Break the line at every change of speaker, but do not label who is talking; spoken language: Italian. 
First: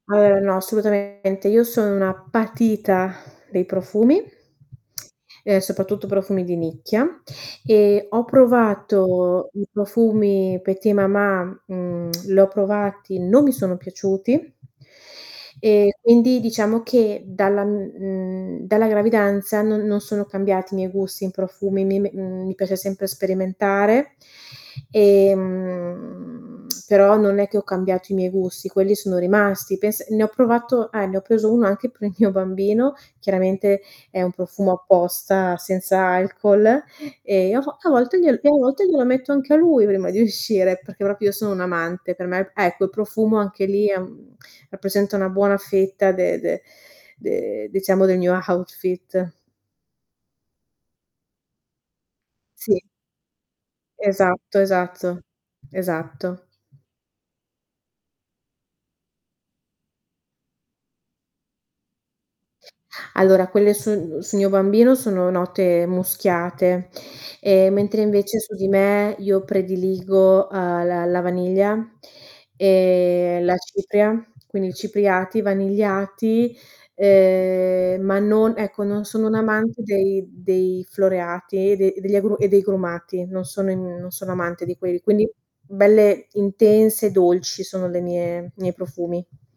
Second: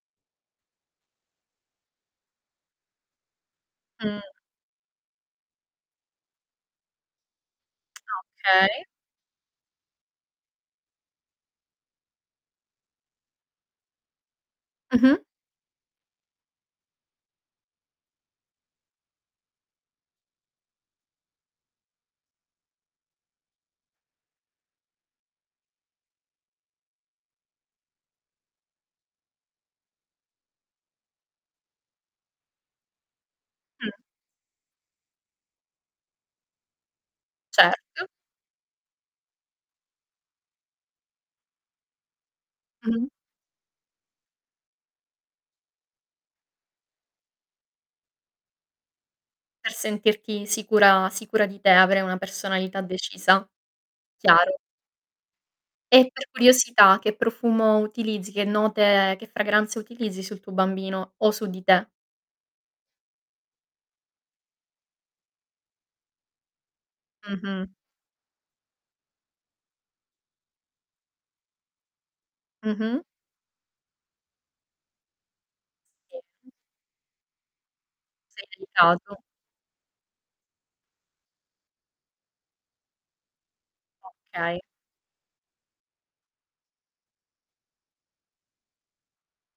Eh no, assolutamente, io sono una patita dei profumi.
Mh.
Ehm, soprattutto profumi di nicchia, e
Ah,
ho
okay.
provato i profumi Petits et Mamans, mhmm, li ho provati, non mi sono piaciuti.
Mh-mh.
E quindi, diciamo che dalla m mhmm, dalla gravidanza no non sono cambiati i miei gusti in profumi, mi mi mhmm mi piace sempre sperimentare, ehm, però non è che ho cambiato i miei gusti, quelli sono rimasti. Pens ne ho provato eh, ne ho preso uno anche per il mio bambino. Chiaramente,
Mh.
è un profumo apposta, senza alcol, e a vo a
Certo.
volte glie glielo metto glielo metto anche a lui prima di uscire, perché proprio sono un'amante, per me p ecco,
Mh-mh.
profumo anche lì è mhmm, rappresenta una buona fetta de de de diciamo del mio outfit
Per sentirti sicura sicura di te avrei una
Sì.
personalità decisa. Chiaro.
Esatto esatto.
E, per
Esatto.
curiosità, che profumo utilizzi, che note, che fragranze utilizzi sul tuo bambino o su di te?
Allora quelle su su mio bambino sono note muschiate.
Mh-mh.
Ehm, mentre, invece, su di me, io prediligo, ehm, la la vaniglia,
Mh-mh.
e la cipria, quindi i cipriati
Sì.
vanigliati, ehm, ma non ecco, non
[unintelligible]
sono un'amante dei dei floreati e de degli agru e dei agrumati, non sono in non sono
Okay.
amante di quelli quindi belle intense, dolci, sono le mie miei profumi.